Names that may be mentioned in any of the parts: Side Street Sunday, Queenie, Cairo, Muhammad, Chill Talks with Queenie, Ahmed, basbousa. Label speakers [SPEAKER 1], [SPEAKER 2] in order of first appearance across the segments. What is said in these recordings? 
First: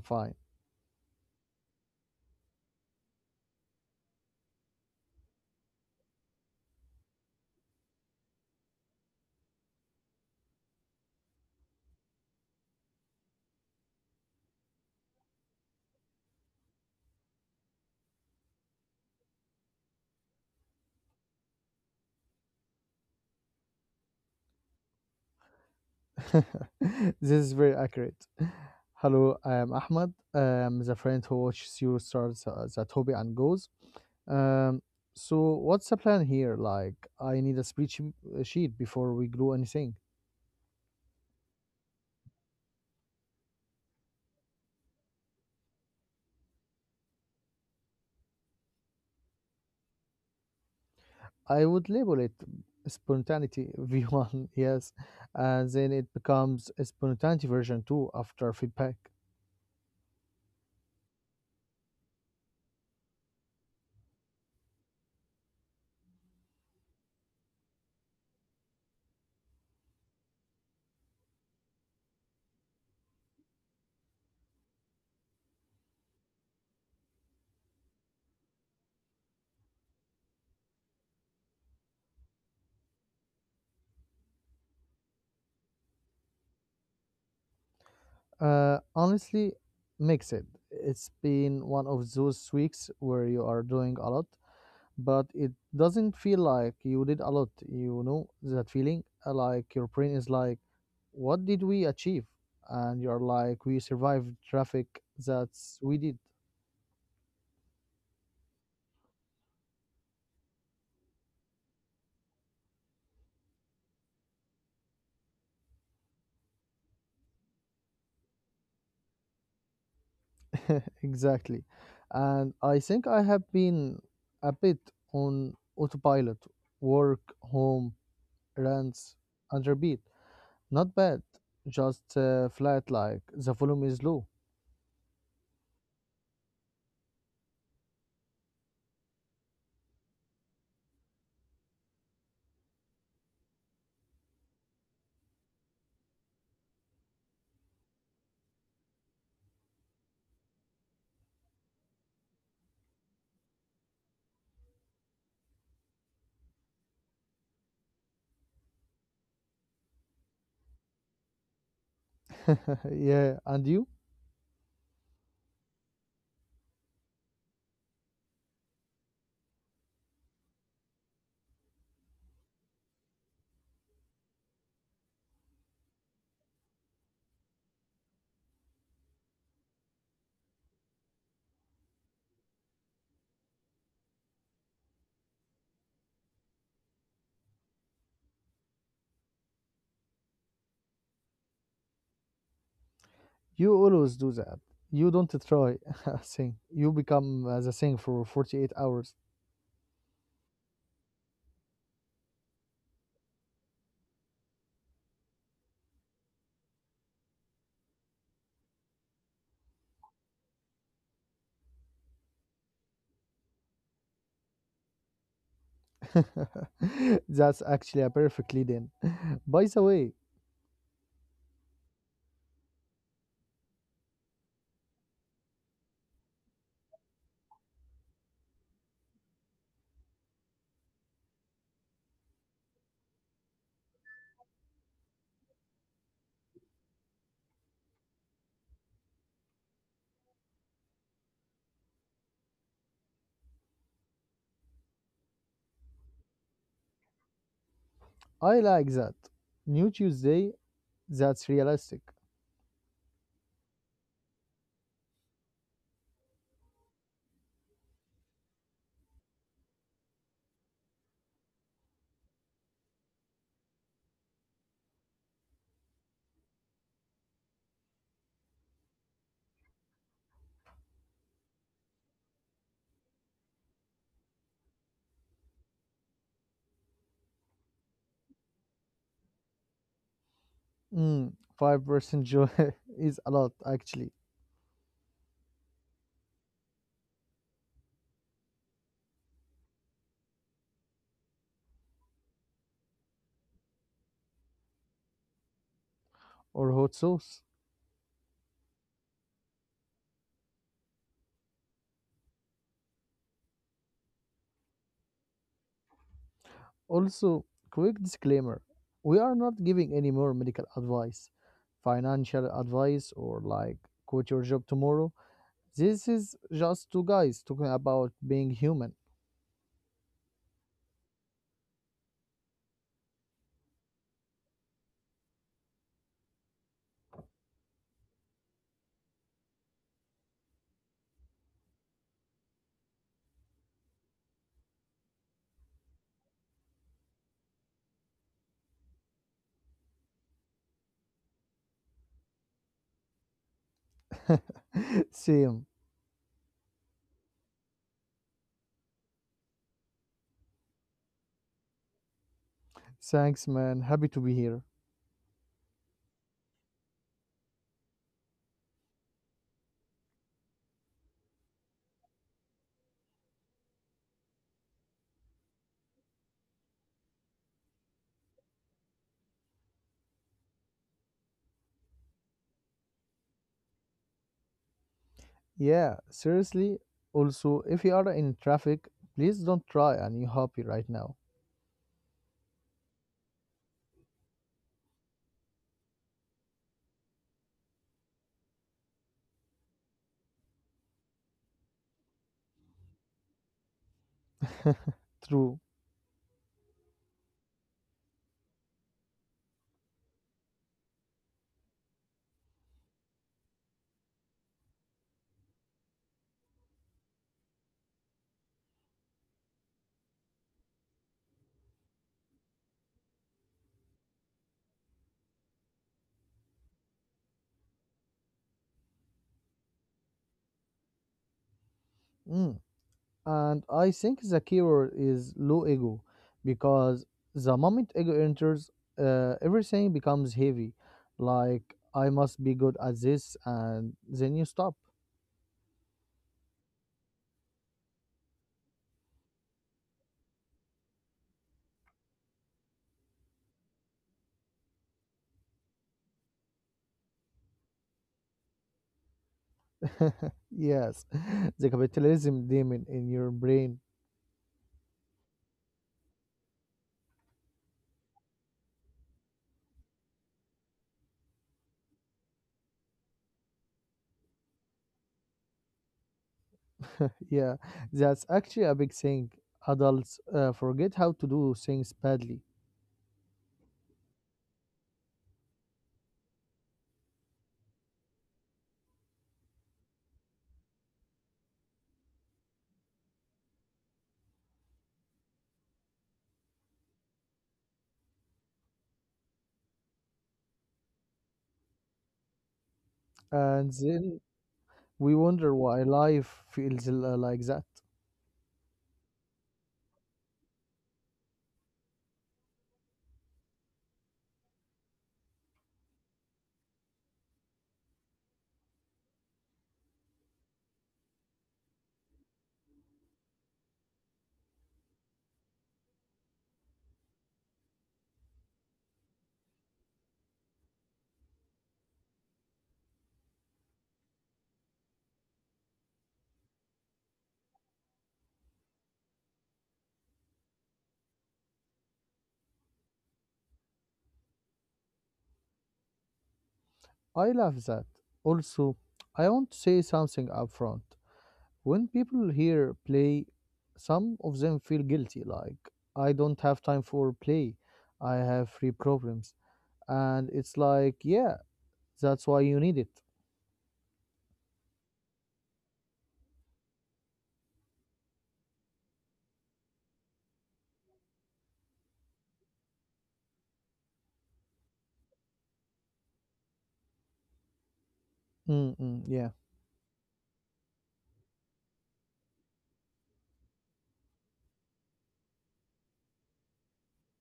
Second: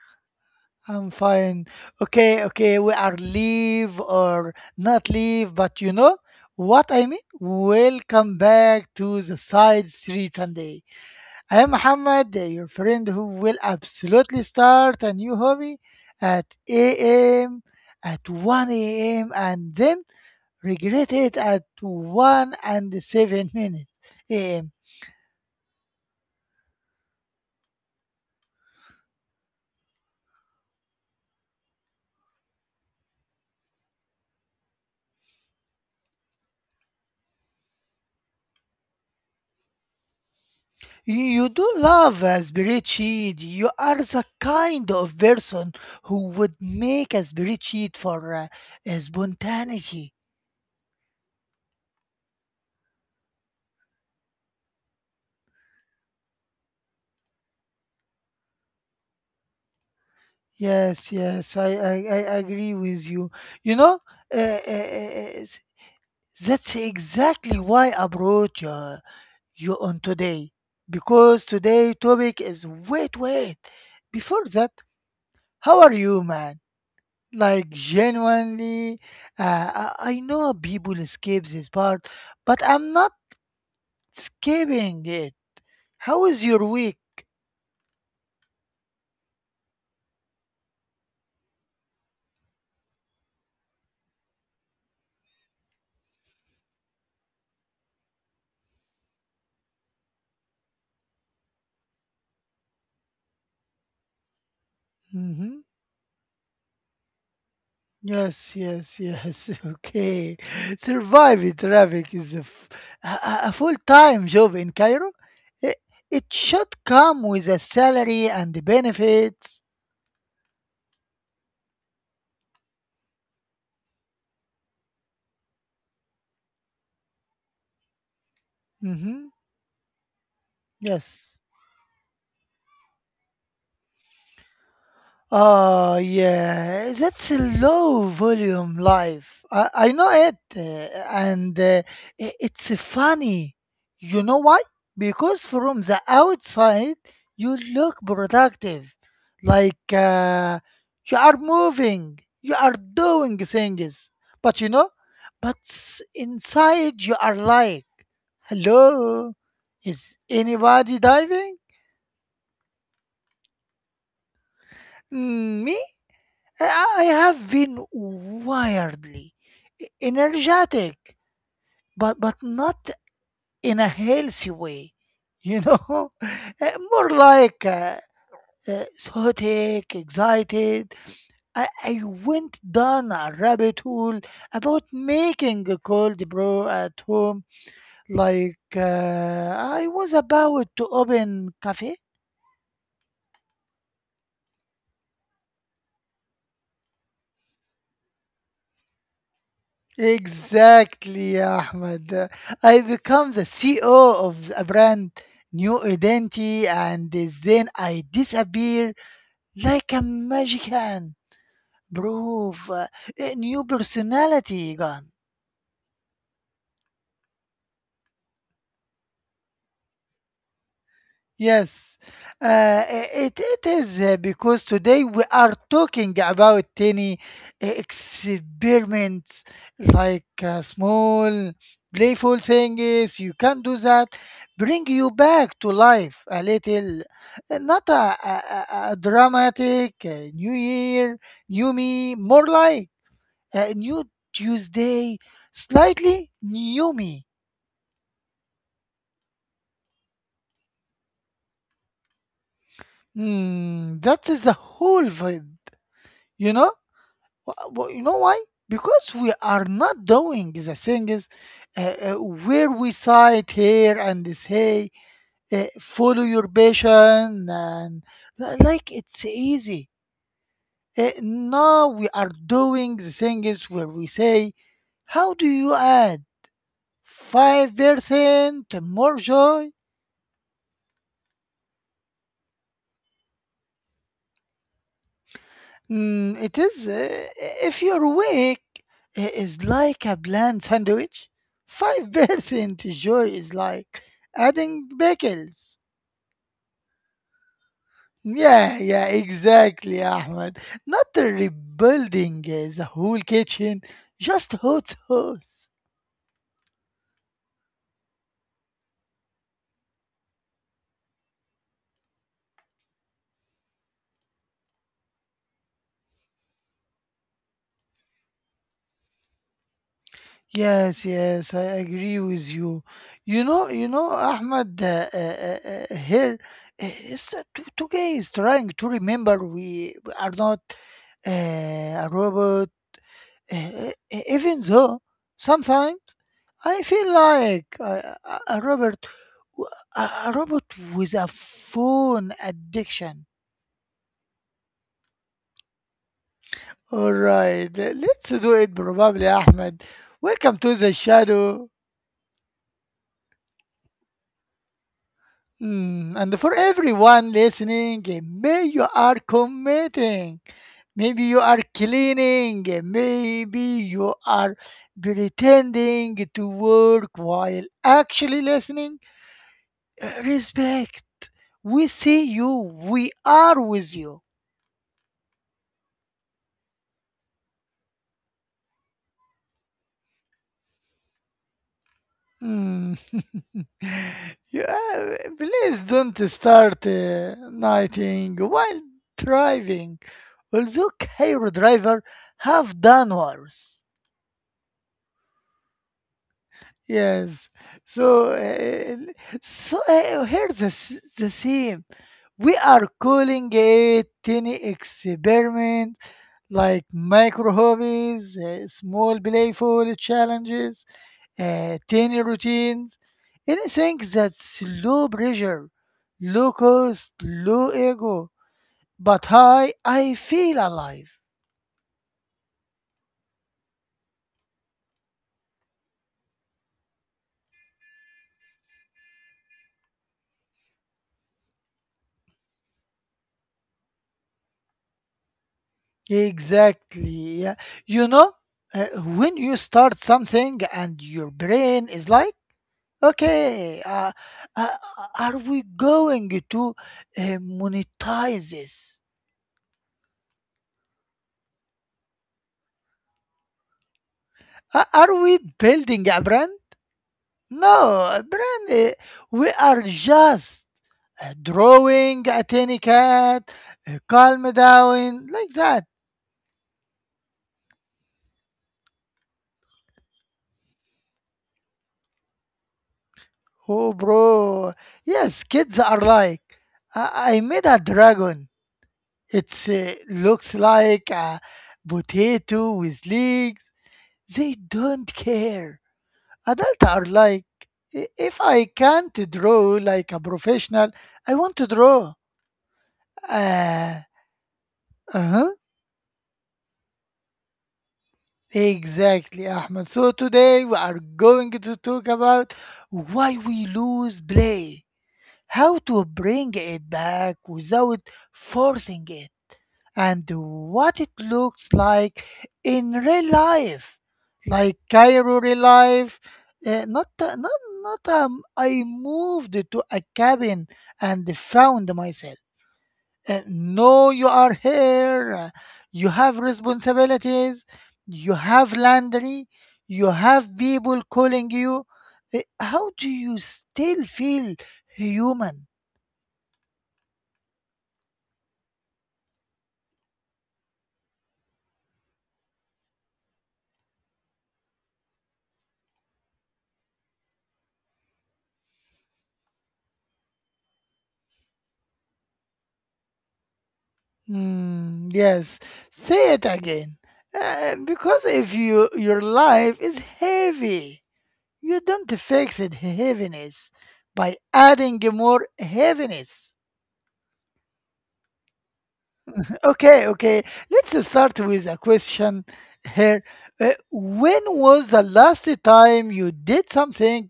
[SPEAKER 1] fine.
[SPEAKER 2] I'm fine. Okay, okay, we are leave or not leave, but you know what I mean? Welcome back to the Side Street Sunday. I am Muhammad, your friend who will absolutely start a new hobby at 8 a.m., at 1 a.m., and then regret it at 1 and 7 minutes a.m.
[SPEAKER 1] This is very accurate. Hello, I am Ahmad. I'm the friend who watches you start the hobby and goes. Um, so what's the plan here? Like, I need a speech sheet before we do anything.
[SPEAKER 2] You do love a spreadsheet. You are the kind of person who would make a spreadsheet for spontaneity.
[SPEAKER 1] I would label it spontaneity V1, yes, and then it becomes a spontaneity version 2 after feedback.
[SPEAKER 2] Yes, yes, I agree with you. You know, uh, uh, uh, That's exactly why I brought you on today. Because today topic is wait, wait. Before that, how are you, man? Like genuinely, uh, I know people escape this part, but I'm not escaping it. How is your week?
[SPEAKER 1] Honestly, mix it. It's been one of those weeks where you are doing a lot, but it doesn't feel like you did a lot. You know that feeling? Like your brain is like, what did we achieve? And you're like, we survived traffic.
[SPEAKER 2] Mm-hmm.
[SPEAKER 1] That's we did.
[SPEAKER 2] Yes, yes, yes. Okay. Surviving traffic is a, f- a full-time job in Cairo. It, it should come with a salary and the benefits.
[SPEAKER 1] Exactly. And I think I have been a bit on autopilot, work, home, rents,
[SPEAKER 2] Hmm.
[SPEAKER 1] and repeat. Not bad,
[SPEAKER 2] Yes.
[SPEAKER 1] just flat like the volume is low.
[SPEAKER 2] Oh, yeah, that's a low volume life. I know it, and it's funny. You know why? Because from the outside, you look productive, like you are moving, you are doing things, but you know, but inside, you are like, hello, is anybody diving?
[SPEAKER 1] Yeah, and you?
[SPEAKER 2] Mm, me? I have been wildly energetic, but not in a healthy way, you know, More like psychotic, excited. I went down a rabbit hole about making a cold brew at home, like I was about to open cafe.
[SPEAKER 1] You always do that. You don't try a thing. You become the thing for 48 hours.
[SPEAKER 2] Exactly, Ahmed. I become the CEO of a brand new identity and then I disappear like a magic hand. Proof, a new personality gone.
[SPEAKER 1] That's actually a perfect lead in. By the way,
[SPEAKER 2] Yes, uh, it is because today we are talking about tiny experiments like small playful things. You can do that, bring you back to life a little, not a dramatic new year, new me, more like a new Tuesday, slightly new me.
[SPEAKER 1] I like that. New Tuesday, that's realistic.
[SPEAKER 2] Hmm, that is the whole vibe, you know. You know why? Because we are not doing the things uh, uh, where we cite here and say, follow your passion, and like it's easy. Now we are doing the things where we say, how do you add 5% more joy.
[SPEAKER 1] Mm, 5% joy is a lot, actually.
[SPEAKER 2] Mm, it is, if you're awake, it is like a bland sandwich. 5% joy is like adding pickles.
[SPEAKER 1] Or hot sauce.
[SPEAKER 2] Yeah, yeah, exactly, Ahmed. Not rebuilding the whole kitchen, just hot sauce.
[SPEAKER 1] Also, quick disclaimer we are not giving any more medical advice, financial advice, or like quit your job tomorrow. This is just two guys talking about being human.
[SPEAKER 2] Yes, yes, I agree with you. Ahmed, here is that today is trying to remember we are not a robot. Even though sometimes I feel like a robot, a robot with a phone addiction.
[SPEAKER 1] Same.
[SPEAKER 2] All right, let's do it, probably, Ahmed. Welcome to the shadow.
[SPEAKER 1] Thanks, man. Happy to be here.
[SPEAKER 2] And for everyone listening, may you are committing, maybe you are cleaning, maybe you are pretending to work while actually listening. Respect. We see you. We are with you.
[SPEAKER 1] Yeah, seriously. Also, if you are in traffic, please don't try and you happy right now.
[SPEAKER 2] Hmm. Yeah, please don't start nighting while driving. Although Cairo driver have done worse.
[SPEAKER 1] True.
[SPEAKER 2] Yes. So, uh, so, here's the same. We are calling it tiny experiment, like micro hobbies, small playful challenges, tiny routines, anything that's low pressure, low cost, low ego, but high, I feel alive.
[SPEAKER 1] Mm. And I think the keyword is low ego because the moment ego enters, everything becomes heavy. Like, I must be good at this, and then you stop.
[SPEAKER 2] Exactly. Yeah. You know, when you start something and your brain is like, okay, uh, are we going to monetize this?
[SPEAKER 1] Yes, the capitalism demon in your brain.
[SPEAKER 2] Are we building a brand? No, a brand, we are just drawing a tiny cat, calm down, like that.
[SPEAKER 1] Yeah, that's actually a big thing. Adults forget how to do things badly,
[SPEAKER 2] Oh, bro. Yes, kids are like, I made a dragon. It looks like a potato with legs. They don't care. Adults are like, if I can't draw like a professional, I want to draw."
[SPEAKER 1] and
[SPEAKER 2] Uh,
[SPEAKER 1] then we
[SPEAKER 2] uh-huh.
[SPEAKER 1] wonder why life feels like that.
[SPEAKER 2] Exactly, Ahmed. So today we are going to talk about why we lose play, how to bring it back without forcing it, and what it looks like in real life, like Cairo real life. Not not, "I moved to a cabin and found myself." No, you are here. You have responsibilities. You have laundry. You have people calling you. How do you still feel human?
[SPEAKER 1] I love that. Also, I want to say something upfront. When people hear play, some of them feel guilty, like, I don't have time for play, I have free problems. And it's like, yeah, that's why you need it.
[SPEAKER 2] Mm, yes, say it again. Because if your life is heavy, you don't fix it heaviness by adding more heaviness.
[SPEAKER 1] Mm-mm, yeah.
[SPEAKER 2] Okay, okay. Let's start with a question here. When was the last time you did something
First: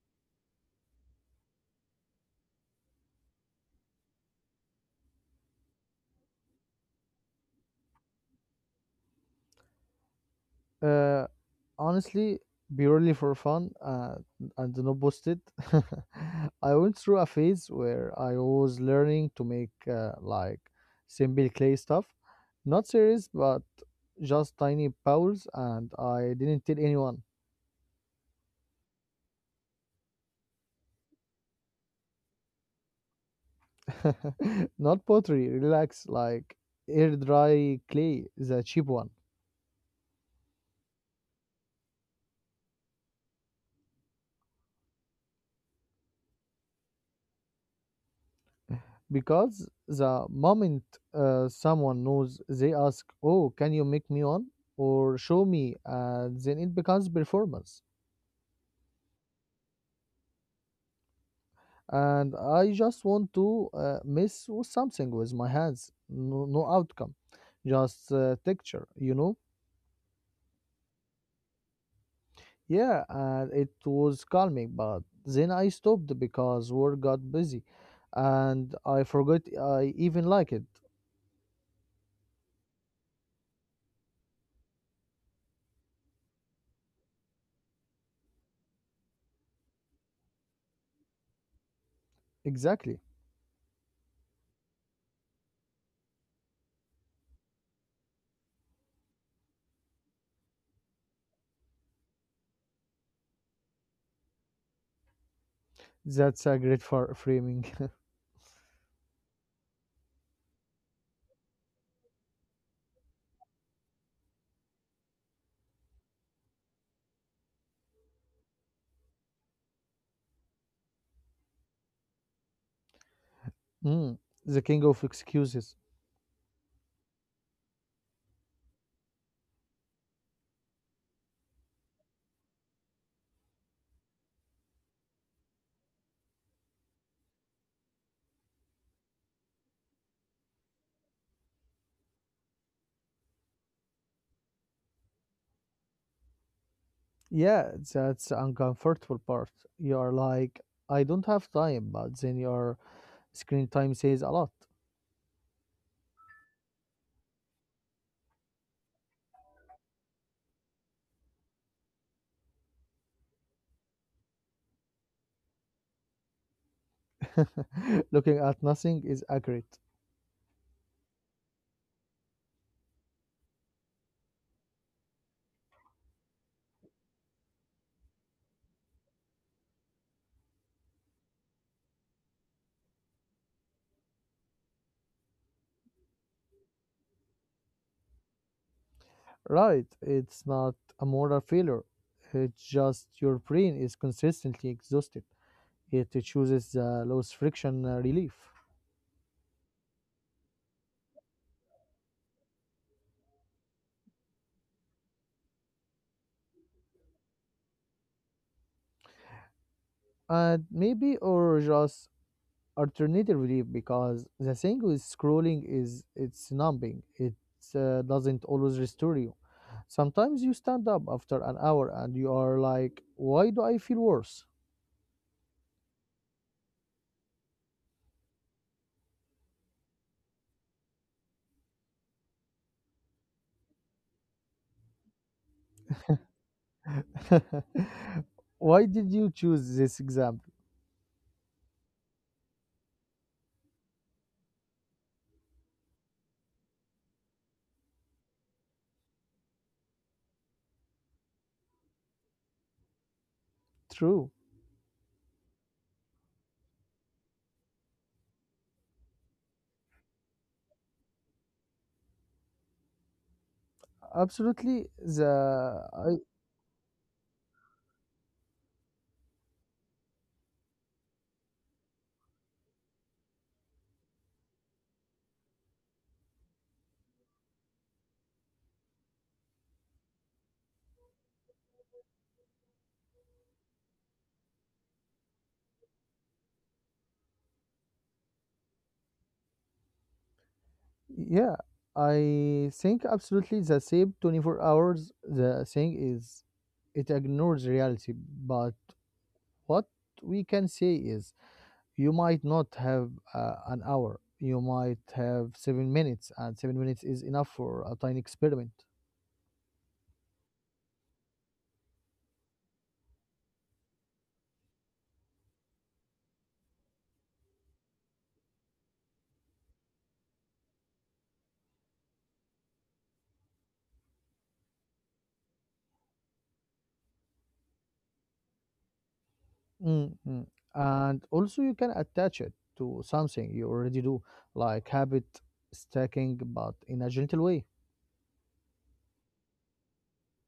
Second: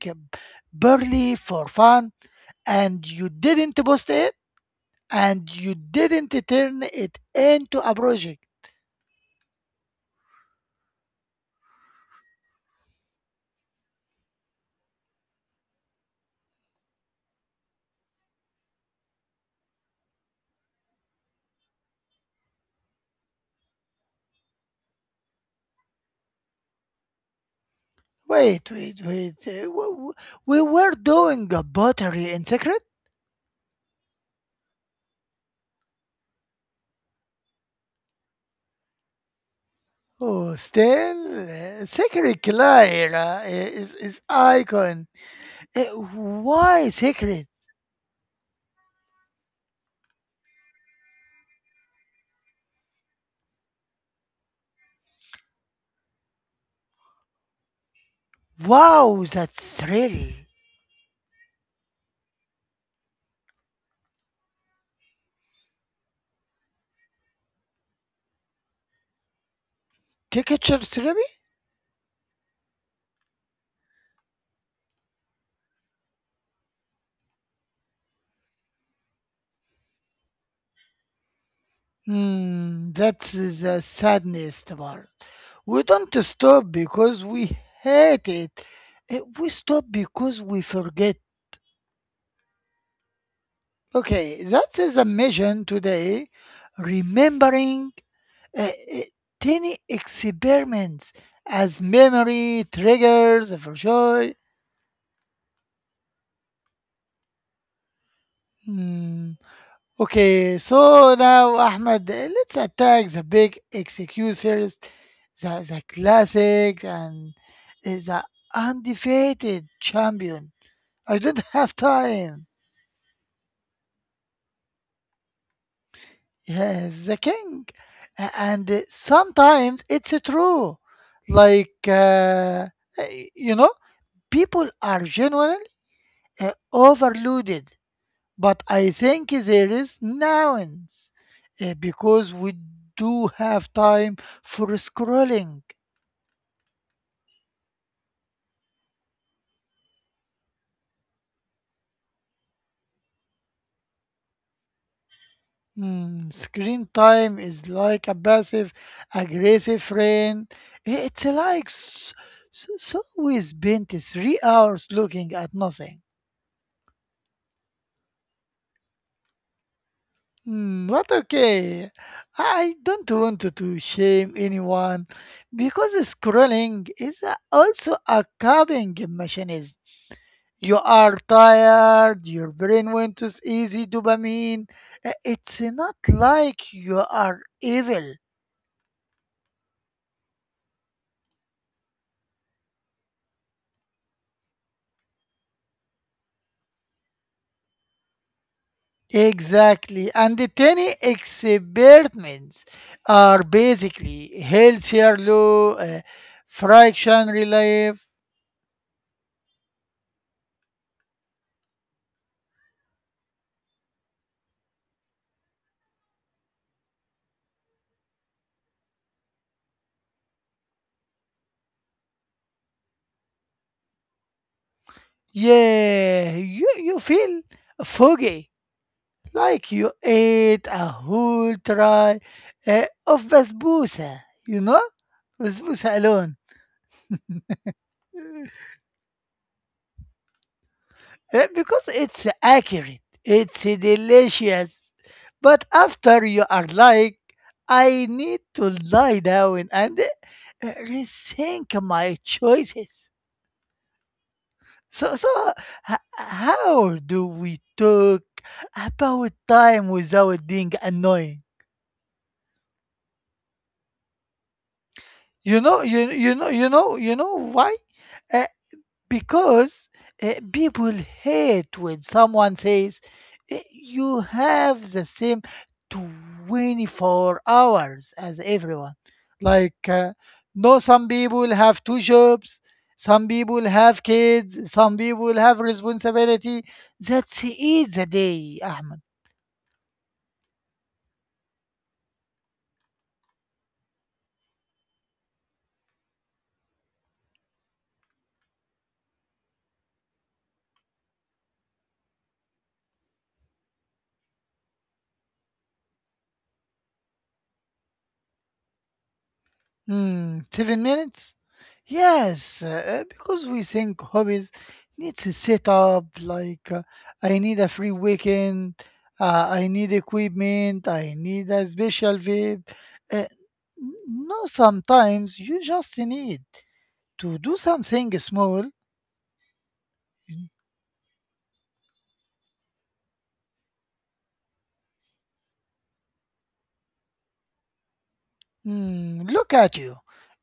[SPEAKER 2] barely for fun and you didn't post it and you didn't turn it into a project?
[SPEAKER 1] Uh, Honestly, purely for fun and not boosted, I went through a phase where I was learning to make like simple clay stuff. Not serious, but just tiny bowls, and I didn't tell anyone.
[SPEAKER 2] Wait, wait, wait. We were doing a pottery in secret?
[SPEAKER 1] Not pottery, relax, like air dry clay, the cheap one.
[SPEAKER 2] Oh, still? Secret Clara is icon. Uh, Why secret?
[SPEAKER 1] Because the moment someone knows, they ask, oh, can you make me one? Or show me, and then it becomes performance.
[SPEAKER 2] Wow, that's really.
[SPEAKER 1] And I just want to mess with something with my hands, no, no outcome, just texture,
[SPEAKER 2] Ticketshare therapy?
[SPEAKER 1] Yeah, and it was calming, but then I stopped because work got busy and I forgot I even like it.
[SPEAKER 2] Hmm, that's the saddest part. We don't stop because we hate it. We stop because we forget.
[SPEAKER 1] Exactly.
[SPEAKER 2] Okay, that is a mission today. Remembering uh, uh, tiny experiments as memory triggers for sure.
[SPEAKER 1] That's a great for framing.
[SPEAKER 2] Hmm. Okay, so now Ahmed, let's attack the big excuse first, the classic and the undefeated champion. I don't have time.
[SPEAKER 1] Mm, the king of excuses.
[SPEAKER 2] Yes, the king, and sometimes it's true. Like uh, you know, people are genuine overloaded, but I think there is nuance because we do have time for scrolling.
[SPEAKER 1] Yeah, that's the uncomfortable part. You are like, I don't have time, but then your screen time says a lot.
[SPEAKER 2] Screen time is like a passive aggressive friend. It's like so we spent 3 hours looking at nothing.
[SPEAKER 1] Looking at nothing is accurate.
[SPEAKER 2] But okay, I don't want to shame anyone because scrolling is also a coping mechanism. You are tired, your brain went to easy dopamine. It's not like you are evil.
[SPEAKER 1] Right, it's not a moral failure. It's just your brain is consistently exhausted. It chooses the lowest friction relief.
[SPEAKER 2] Exactly. And the tiny experiments are basically healthier low friction relief.
[SPEAKER 1] And maybe or just alternative relief because the thing with scrolling is it's numbing. It doesn't always restore you. Sometimes you stand up after an hour and you are like, why do I feel worse?
[SPEAKER 2] Yeah, you feel foggy, like you ate a whole tray of basbousa, you know, basbousa alone.
[SPEAKER 1] Why did you choose this example?
[SPEAKER 2] Because it's accurate, it's delicious. But after you are like, I need to lie down and rethink my choices.
[SPEAKER 1] True.
[SPEAKER 2] So, how do we talk about time without being annoying?
[SPEAKER 1] Absolutely. The
[SPEAKER 2] You know why? Uh, because people hate when someone says, "Eh, you have the same 24 hours as everyone." Like, no, some people have two jobs, some people have kids, some people have responsibility. That's it, the day, Ahmed.
[SPEAKER 1] yeah, I think absolutely the same 24 hours. The thing is, it ignores reality. But what we can say is, you might not have an hour, you might have 7 minutes, and 7 minutes is enough for a tiny experiment.
[SPEAKER 2] Hmm. 7 minutes? Yes, because we think hobbies needs a setup. Like I need a free weekend, I need equipment, I need a special vibe. Uh, no, sometimes you just need to do something small.
[SPEAKER 1] Mm, mm. And also, you can attach it to something you already do, like habit stacking, but in a gentle way.
[SPEAKER 2] Hmm. Look at you,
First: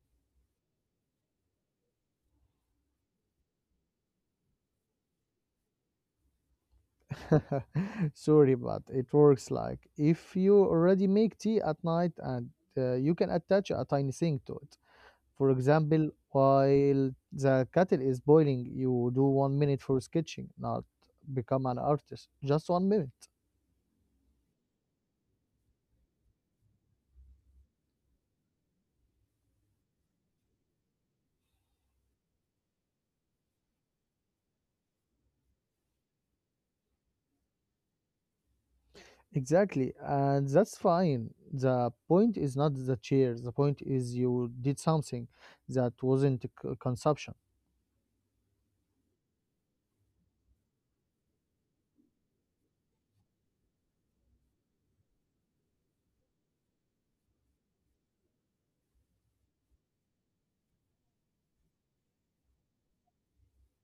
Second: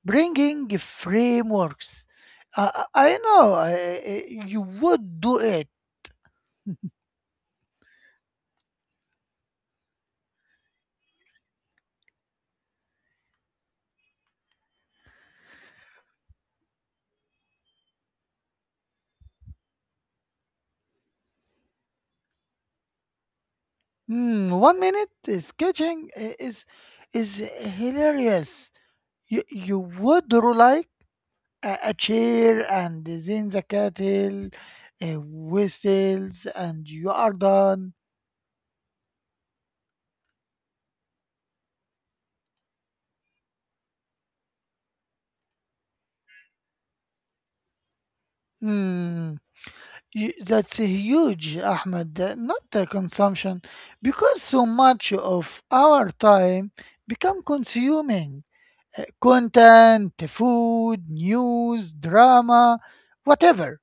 [SPEAKER 2] bringing frameworks. I know you would do it.
[SPEAKER 1] Sorry, but it works like if you already make tea at night and you can attach a tiny thing to it. For example, while the kettle is boiling, you do 1 minute for sketching, not become an artist, just 1 minute.
[SPEAKER 2] Hmm, 1 minute sketching is hilarious. You would draw like a chair and then the cattle, uh, whistles, and you are done.
[SPEAKER 1] Exactly, and that's fine. The point is not the chair. The point is you did something that wasn't consumption.
[SPEAKER 2] Hmm, that's a huge, Ahmed. Not the consumption, because so much of our time become consuming content, food, news, drama, whatever.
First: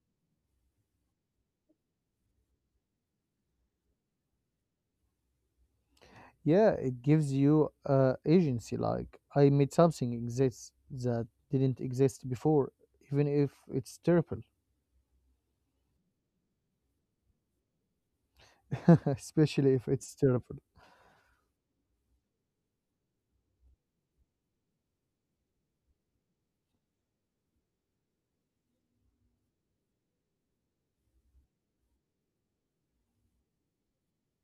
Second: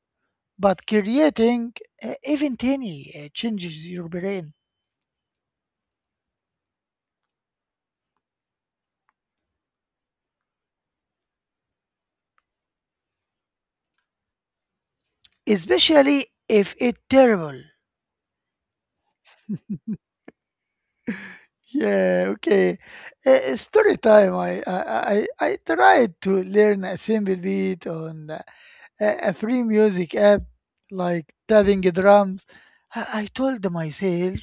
[SPEAKER 2] But creating even tiny changes your brain,
[SPEAKER 1] Yeah, it gives you agency. Like I made something exist that didn't exist before, even if it's terrible.
[SPEAKER 2] especially if it's terrible.
[SPEAKER 1] Especially if it's terrible.
[SPEAKER 2] Yeah, okay. Story time. I tried to learn a simple beat on a free music app like tapping drums. I told myself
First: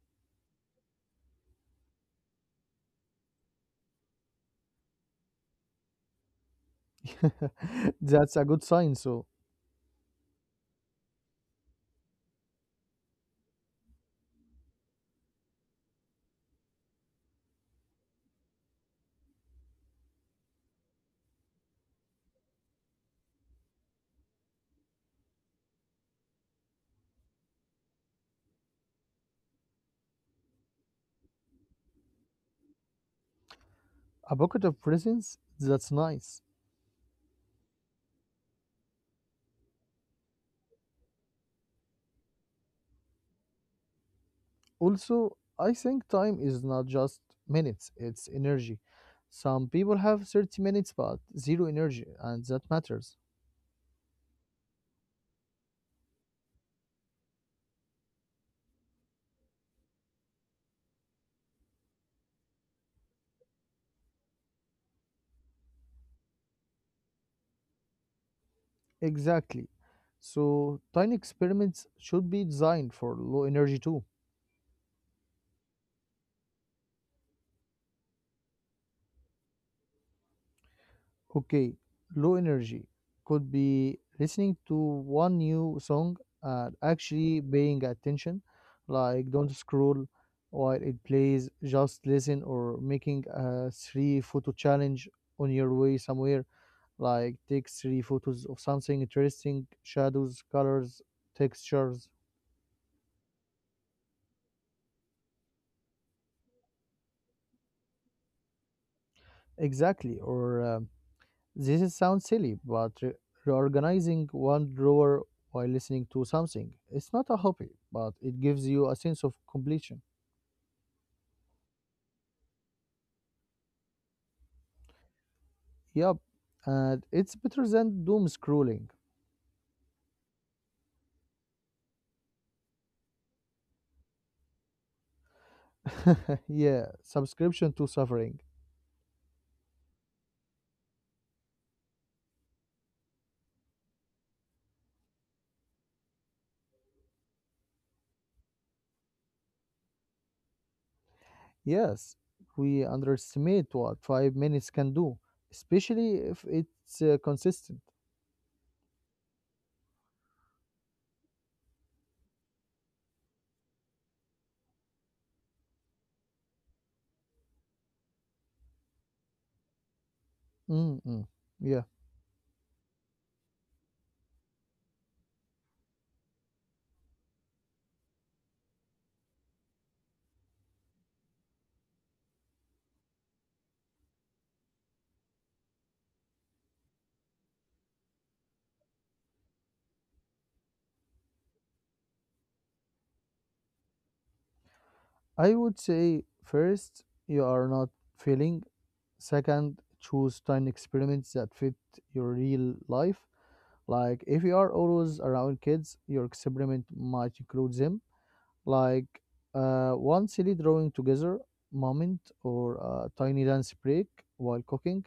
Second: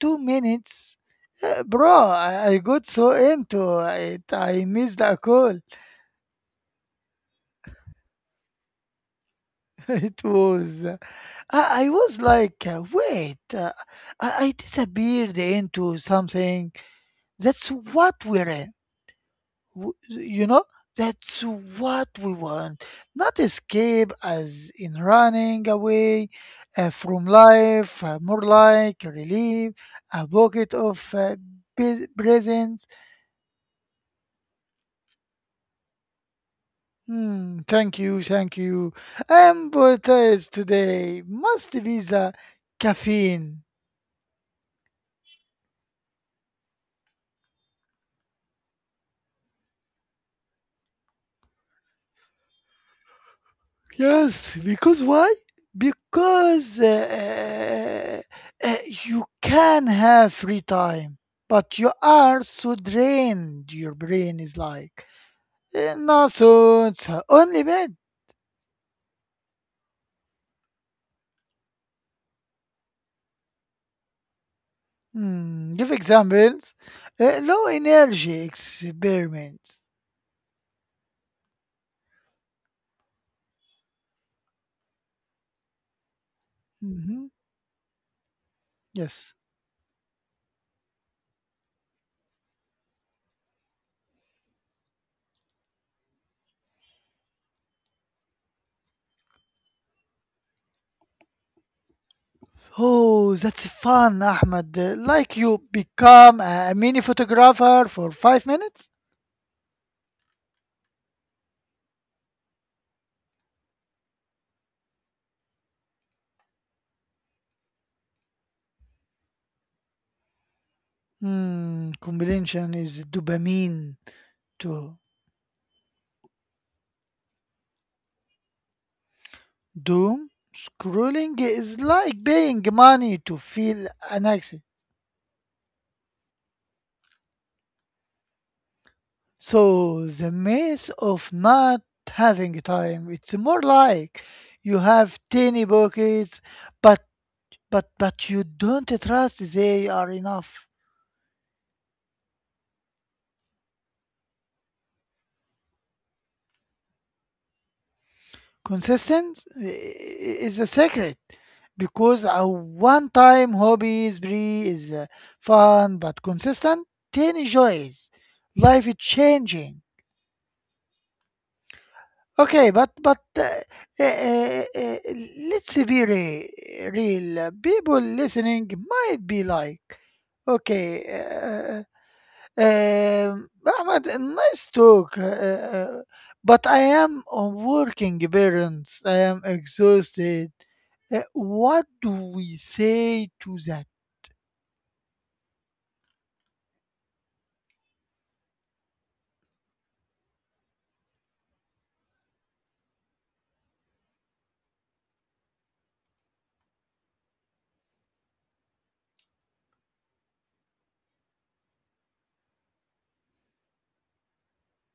[SPEAKER 2] 2 minutes, bro. I got so into it. I missed a call.
[SPEAKER 1] That's a good sign. So,
[SPEAKER 2] It was. I was like, wait, I disappeared into something. That's what we're in. You know, that's what we want. Not escape as in running away from life, more like relief, a pocket of presence.
[SPEAKER 1] a bucket of presents, that's nice.
[SPEAKER 2] Hmm, thank you, thank you. I'm baptized today. Must be the caffeine.
[SPEAKER 1] Also, I think time is not just minutes, it's energy. Some people have 30 minutes but zero energy, and that matters.
[SPEAKER 2] Yes, because why? Because uh, uh, you can have free time, but you are so drained. Your brain is like, "Eh, no, so it's only bad."
[SPEAKER 1] Exactly. So tiny experiments should be designed for low energy too.
[SPEAKER 2] Hmm, give examples. Low energy experiments.
[SPEAKER 1] Okay, low energy could be listening to one new song and
[SPEAKER 2] Mhm.
[SPEAKER 1] actually paying attention, like
[SPEAKER 2] Yes.
[SPEAKER 1] don't scroll while it plays, just listen, or making a three photo challenge on your way somewhere, like take three photos of something interesting, shadows, colors, textures.
[SPEAKER 2] Oh, that's fun, Ahmed. Like you become a mini photographer for 5 minutes?
[SPEAKER 1] Exactly, or this is sounds silly, but reorganizing one drawer while listening to something, it's not a hobby, but it gives you a sense of completion.
[SPEAKER 2] Hmm, combination is dopamine to
[SPEAKER 1] Yup, and it's better than doom scrolling.
[SPEAKER 2] doom scrolling is like paying money to feel an accent.
[SPEAKER 1] Yeah, subscription to suffering.
[SPEAKER 2] So the maze of not having time, it's more like you have tiny pockets, but but you don't trust they are enough.
[SPEAKER 1] Yes, we underestimate what 5 minutes can do, especially if it's consistent.
[SPEAKER 2] Consistent is a secret because a one-time hobby is free, is fun, but consistent tiny joys, life is changing.
[SPEAKER 1] Mm-mm. Yeah,
[SPEAKER 2] Okay, but uh, uh, let's be real. People listening might be like, okay, um, Ahmad, nice talk, but I am a working parents. I am exhausted. What do we say to that?
[SPEAKER 1] I would say first, you are not feeling second, choose tiny experiments that fit your real life. Like if you are always around kids, your experiment might include them, like one silly drawing together moment or a tiny dance break while cooking.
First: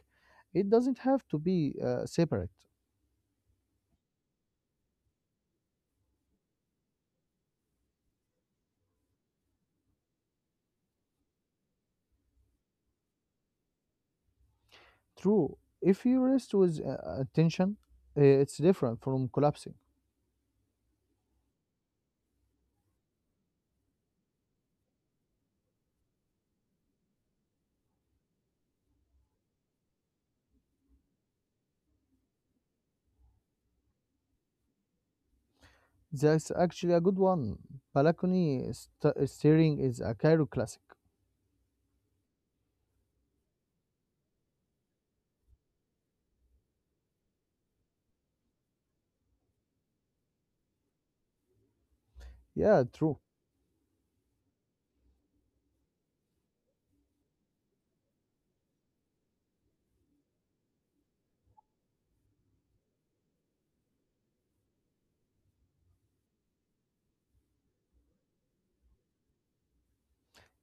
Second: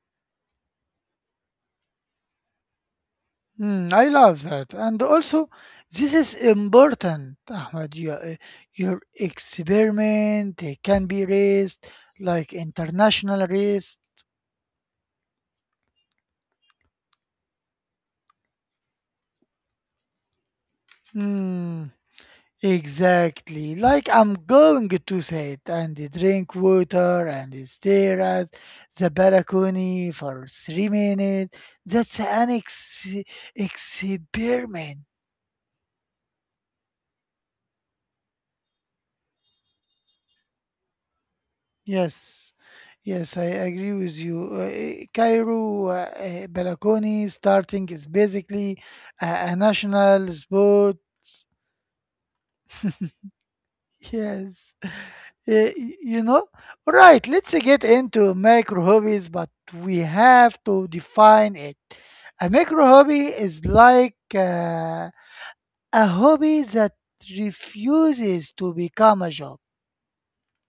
[SPEAKER 1] It doesn't have to be separate.
[SPEAKER 2] I love that. And also, this is important, Ahmed. Your experiment can be raised like international race.
[SPEAKER 1] True, if you rest with attention, it's different from collapsing.
[SPEAKER 2] Mm, exactly. Like I'm going to say it and drink water and stare at the balcony for 3 minutes. That's an ex experiment.
[SPEAKER 1] That's actually a good one. Balcony steering is a Cairo classic.
[SPEAKER 2] Yes, yes, I agree with you. Cairo Balakoni starting is basically a national sport.
[SPEAKER 1] Yeah, true.
[SPEAKER 2] Yes. Eh, y- you know. All right, let's get into micro hobbies, but we have to define it. A micro hobby is like a hobby that refuses to become a job.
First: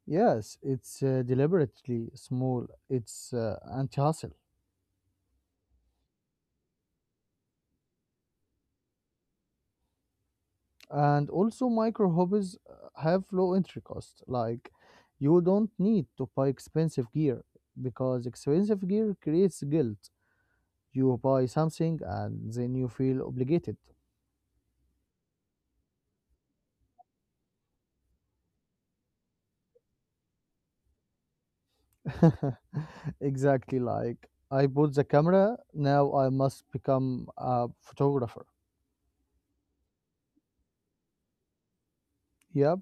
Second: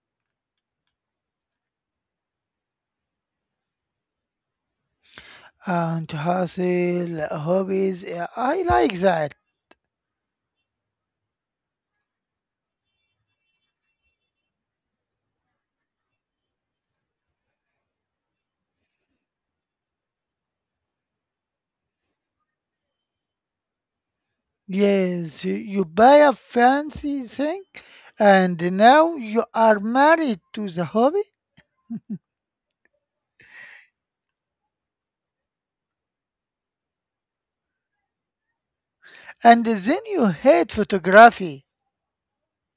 [SPEAKER 1] Yes, it's deliberately small, it's anti hustle.
[SPEAKER 2] And hustle hobbies, I like that.
[SPEAKER 1] And also, micro hobbies have low entry cost. Like, you don't need to buy expensive gear because expensive gear creates guilt. You buy something and then you feel obligated.
[SPEAKER 2] Yes, you buy a fancy thing, and now you are married to the hobby,
[SPEAKER 1] Exactly like I bought the camera, now I must become a photographer.
[SPEAKER 2] and then you hate photography.
[SPEAKER 1] Yep.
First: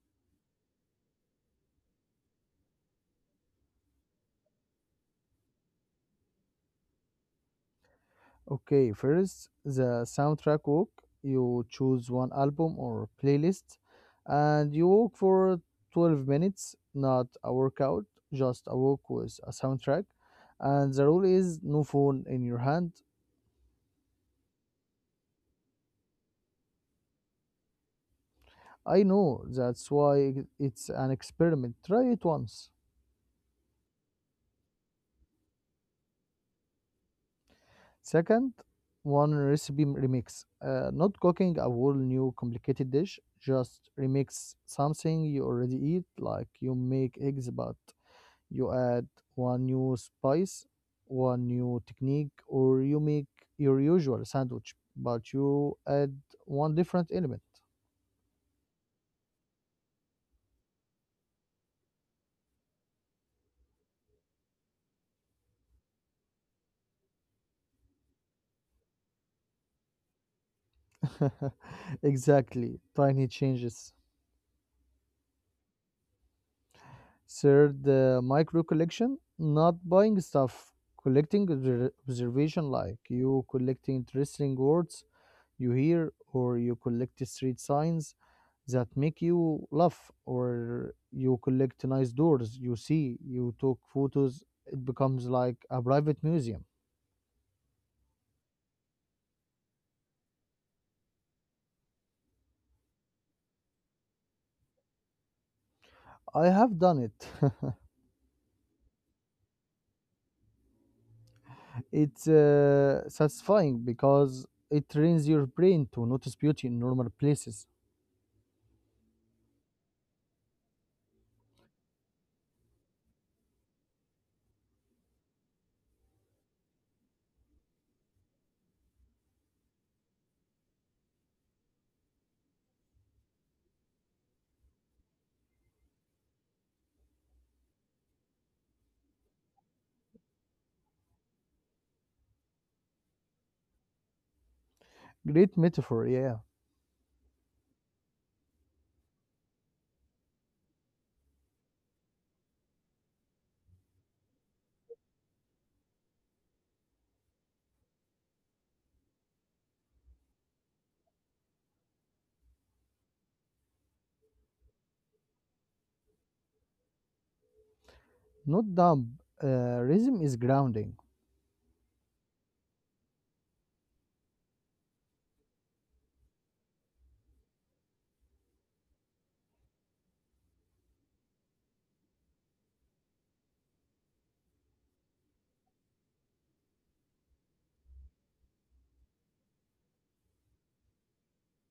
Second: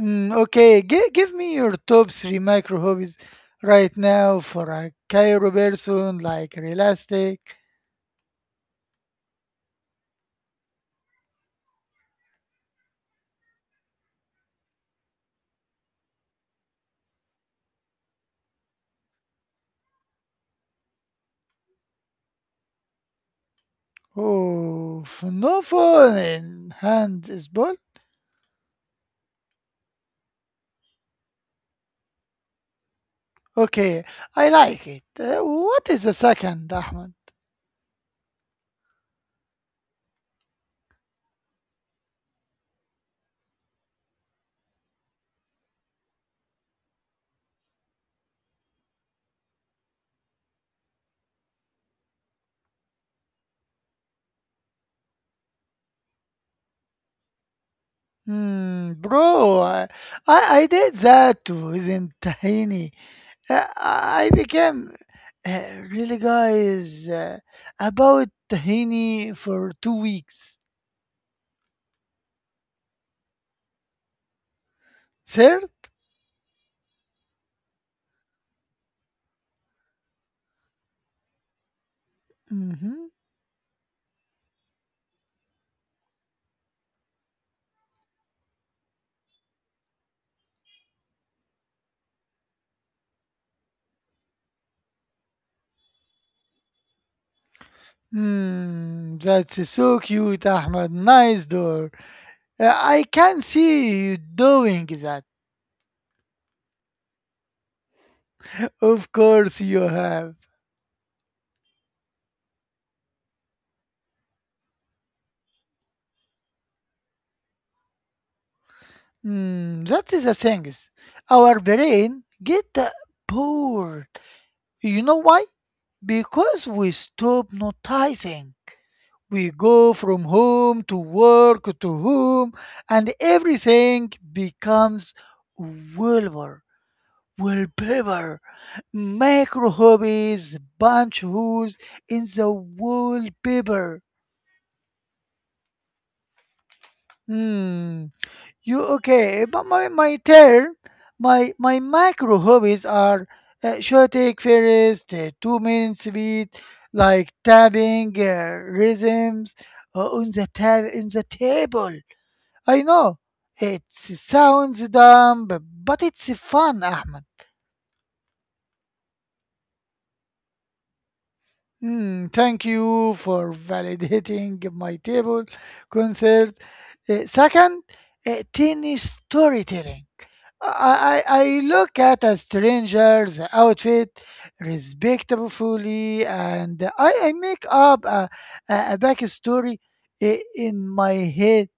[SPEAKER 2] Mm, okay, give me your top three micro hobbies right now for a Cairo person like realistic.
[SPEAKER 1] Okay, first the soundtrack walk. You choose one album or playlist and you walk for 12 minutes, not a workout, just a walk with a soundtrack. And the rule is no phone in your hand.
[SPEAKER 2] Oh, no phone in hand is ball.
[SPEAKER 1] I know that's why it's an experiment. Try it once.
[SPEAKER 2] Okay, I like it. What is the second, Ahmed?
[SPEAKER 1] Second, one recipe remix. Not cooking a whole new complicated dish, just remix something you already eat, like you make eggs, but you add one new spice, one new technique, or you make your usual sandwich, but you add one different element.
[SPEAKER 2] Hmm, bro, I did that too, isn't tiny. I became uh, really guys about tahini for 2 weeks.
[SPEAKER 1] Exactly, tiny changes.
[SPEAKER 2] Sir?
[SPEAKER 1] Third, the micro collection, not buying stuff, collecting observation like
[SPEAKER 2] Mm-hmm.
[SPEAKER 1] you collecting interesting words you hear or you collect street signs that make you laugh or you collect nice doors you see you took photos it becomes like a private museum
[SPEAKER 2] That's so cute, Ahmad. Nice door. I can see you doing that.
[SPEAKER 1] I have done it
[SPEAKER 2] Of course you have.
[SPEAKER 1] it's satisfying because it trains your brain to notice beauty in normal places
[SPEAKER 2] That is the thing. Our brain get bored. You know why? Because we stop noticing. We go from home to work to home, and everything becomes wallpaper, wallpaper, macro hobbies, bunch holes in the wallpaper.
[SPEAKER 1] great metaphor yeah
[SPEAKER 2] Hmm. You okay? But my turn. My macro hobbies are short take first, 2 minutes beat, like tabbing rhythms on the tab in the table. I know. It sounds dumb, but it's fun, Ahmed.
[SPEAKER 1] not dumb rhythm is grounding
[SPEAKER 2] Thank you for validating my table concert. Second, tiny storytelling. I look at a stranger's outfit respectfully and I make up a backstory in my head,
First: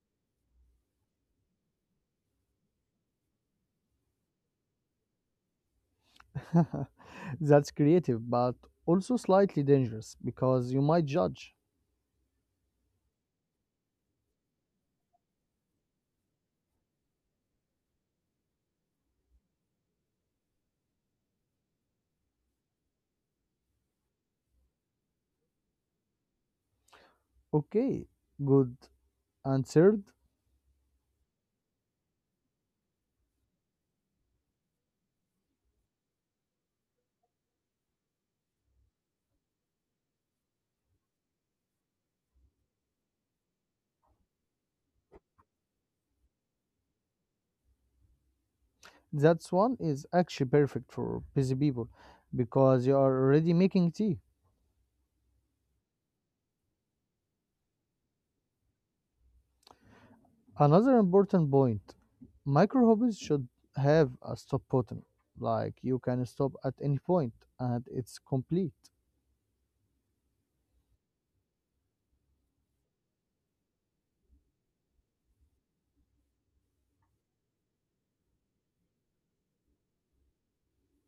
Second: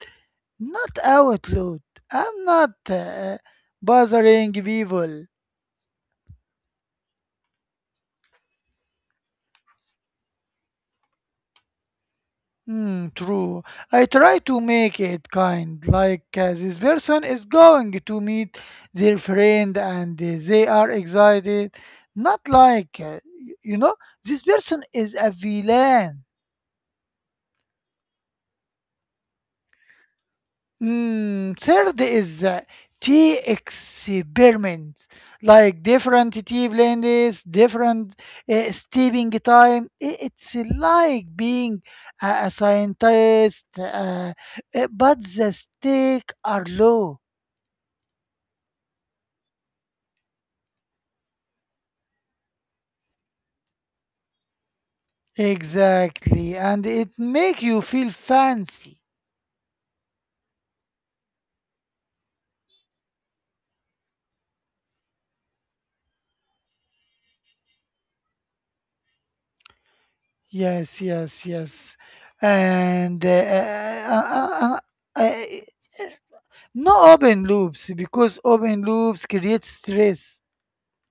[SPEAKER 2] not out loud. I'm not bothering people.
[SPEAKER 1] That's creative, but also slightly dangerous because you might judge.
[SPEAKER 2] Hmm, true. I try to make it kind, like this person is going to meet their friend and they are excited. Not like, y- you know, this person is a villain.
[SPEAKER 1] Okay, good. And third,
[SPEAKER 2] Third is tea experiments, like different tea blends, different steeping time. It's like being a scientist, but the stakes are low.
[SPEAKER 1] that one is actually perfect for busy people because you are already making tea.
[SPEAKER 2] Exactly, and it make you feel fancy.
[SPEAKER 1] Another important point micro hobbies should have a stop button, like you can stop at any point and it's complete.
[SPEAKER 2] Yes, yes, yes, and uh, uh, no open loops because open loops create stress,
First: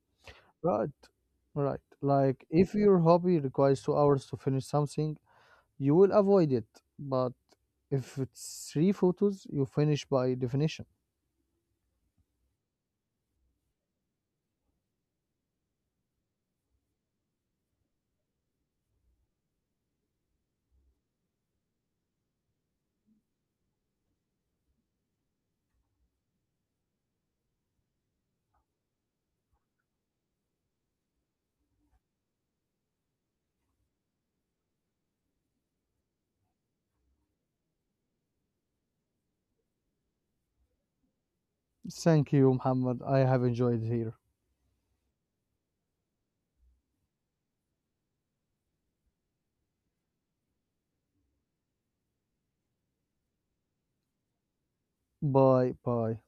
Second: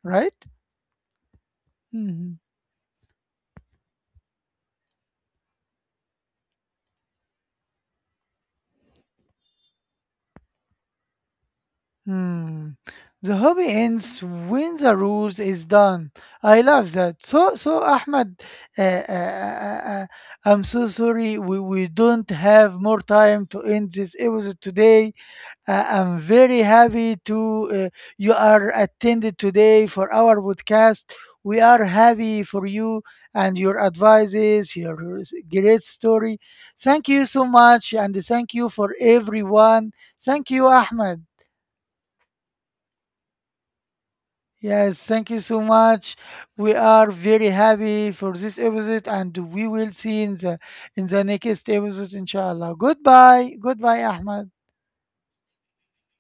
[SPEAKER 2] right?
[SPEAKER 1] Right, right.
[SPEAKER 2] Mhm.
[SPEAKER 1] Like if your hobby requires 2 hours to finish something, you will avoid it. But if it's three photos, you finish by definition.
[SPEAKER 2] Hmm. The hobby ends when the rules is done. I love that. So, Ahmed, uh, uh, uh, uh, uh, I'm so sorry. We don't have more time to end this episode today. I'm very happy to uh, you are attended today for our podcast. We are happy for you and your advices, your great story. Thank you so much, and thank you for everyone. Thank you, Ahmed.
[SPEAKER 1] Thank you, Muhammad. I have enjoyed here.
[SPEAKER 2] Yes, thank you so much. We are very happy for this episode, and we will see in the next episode, inshallah. Goodbye, goodbye, Ahmed.
[SPEAKER 1] Bye bye.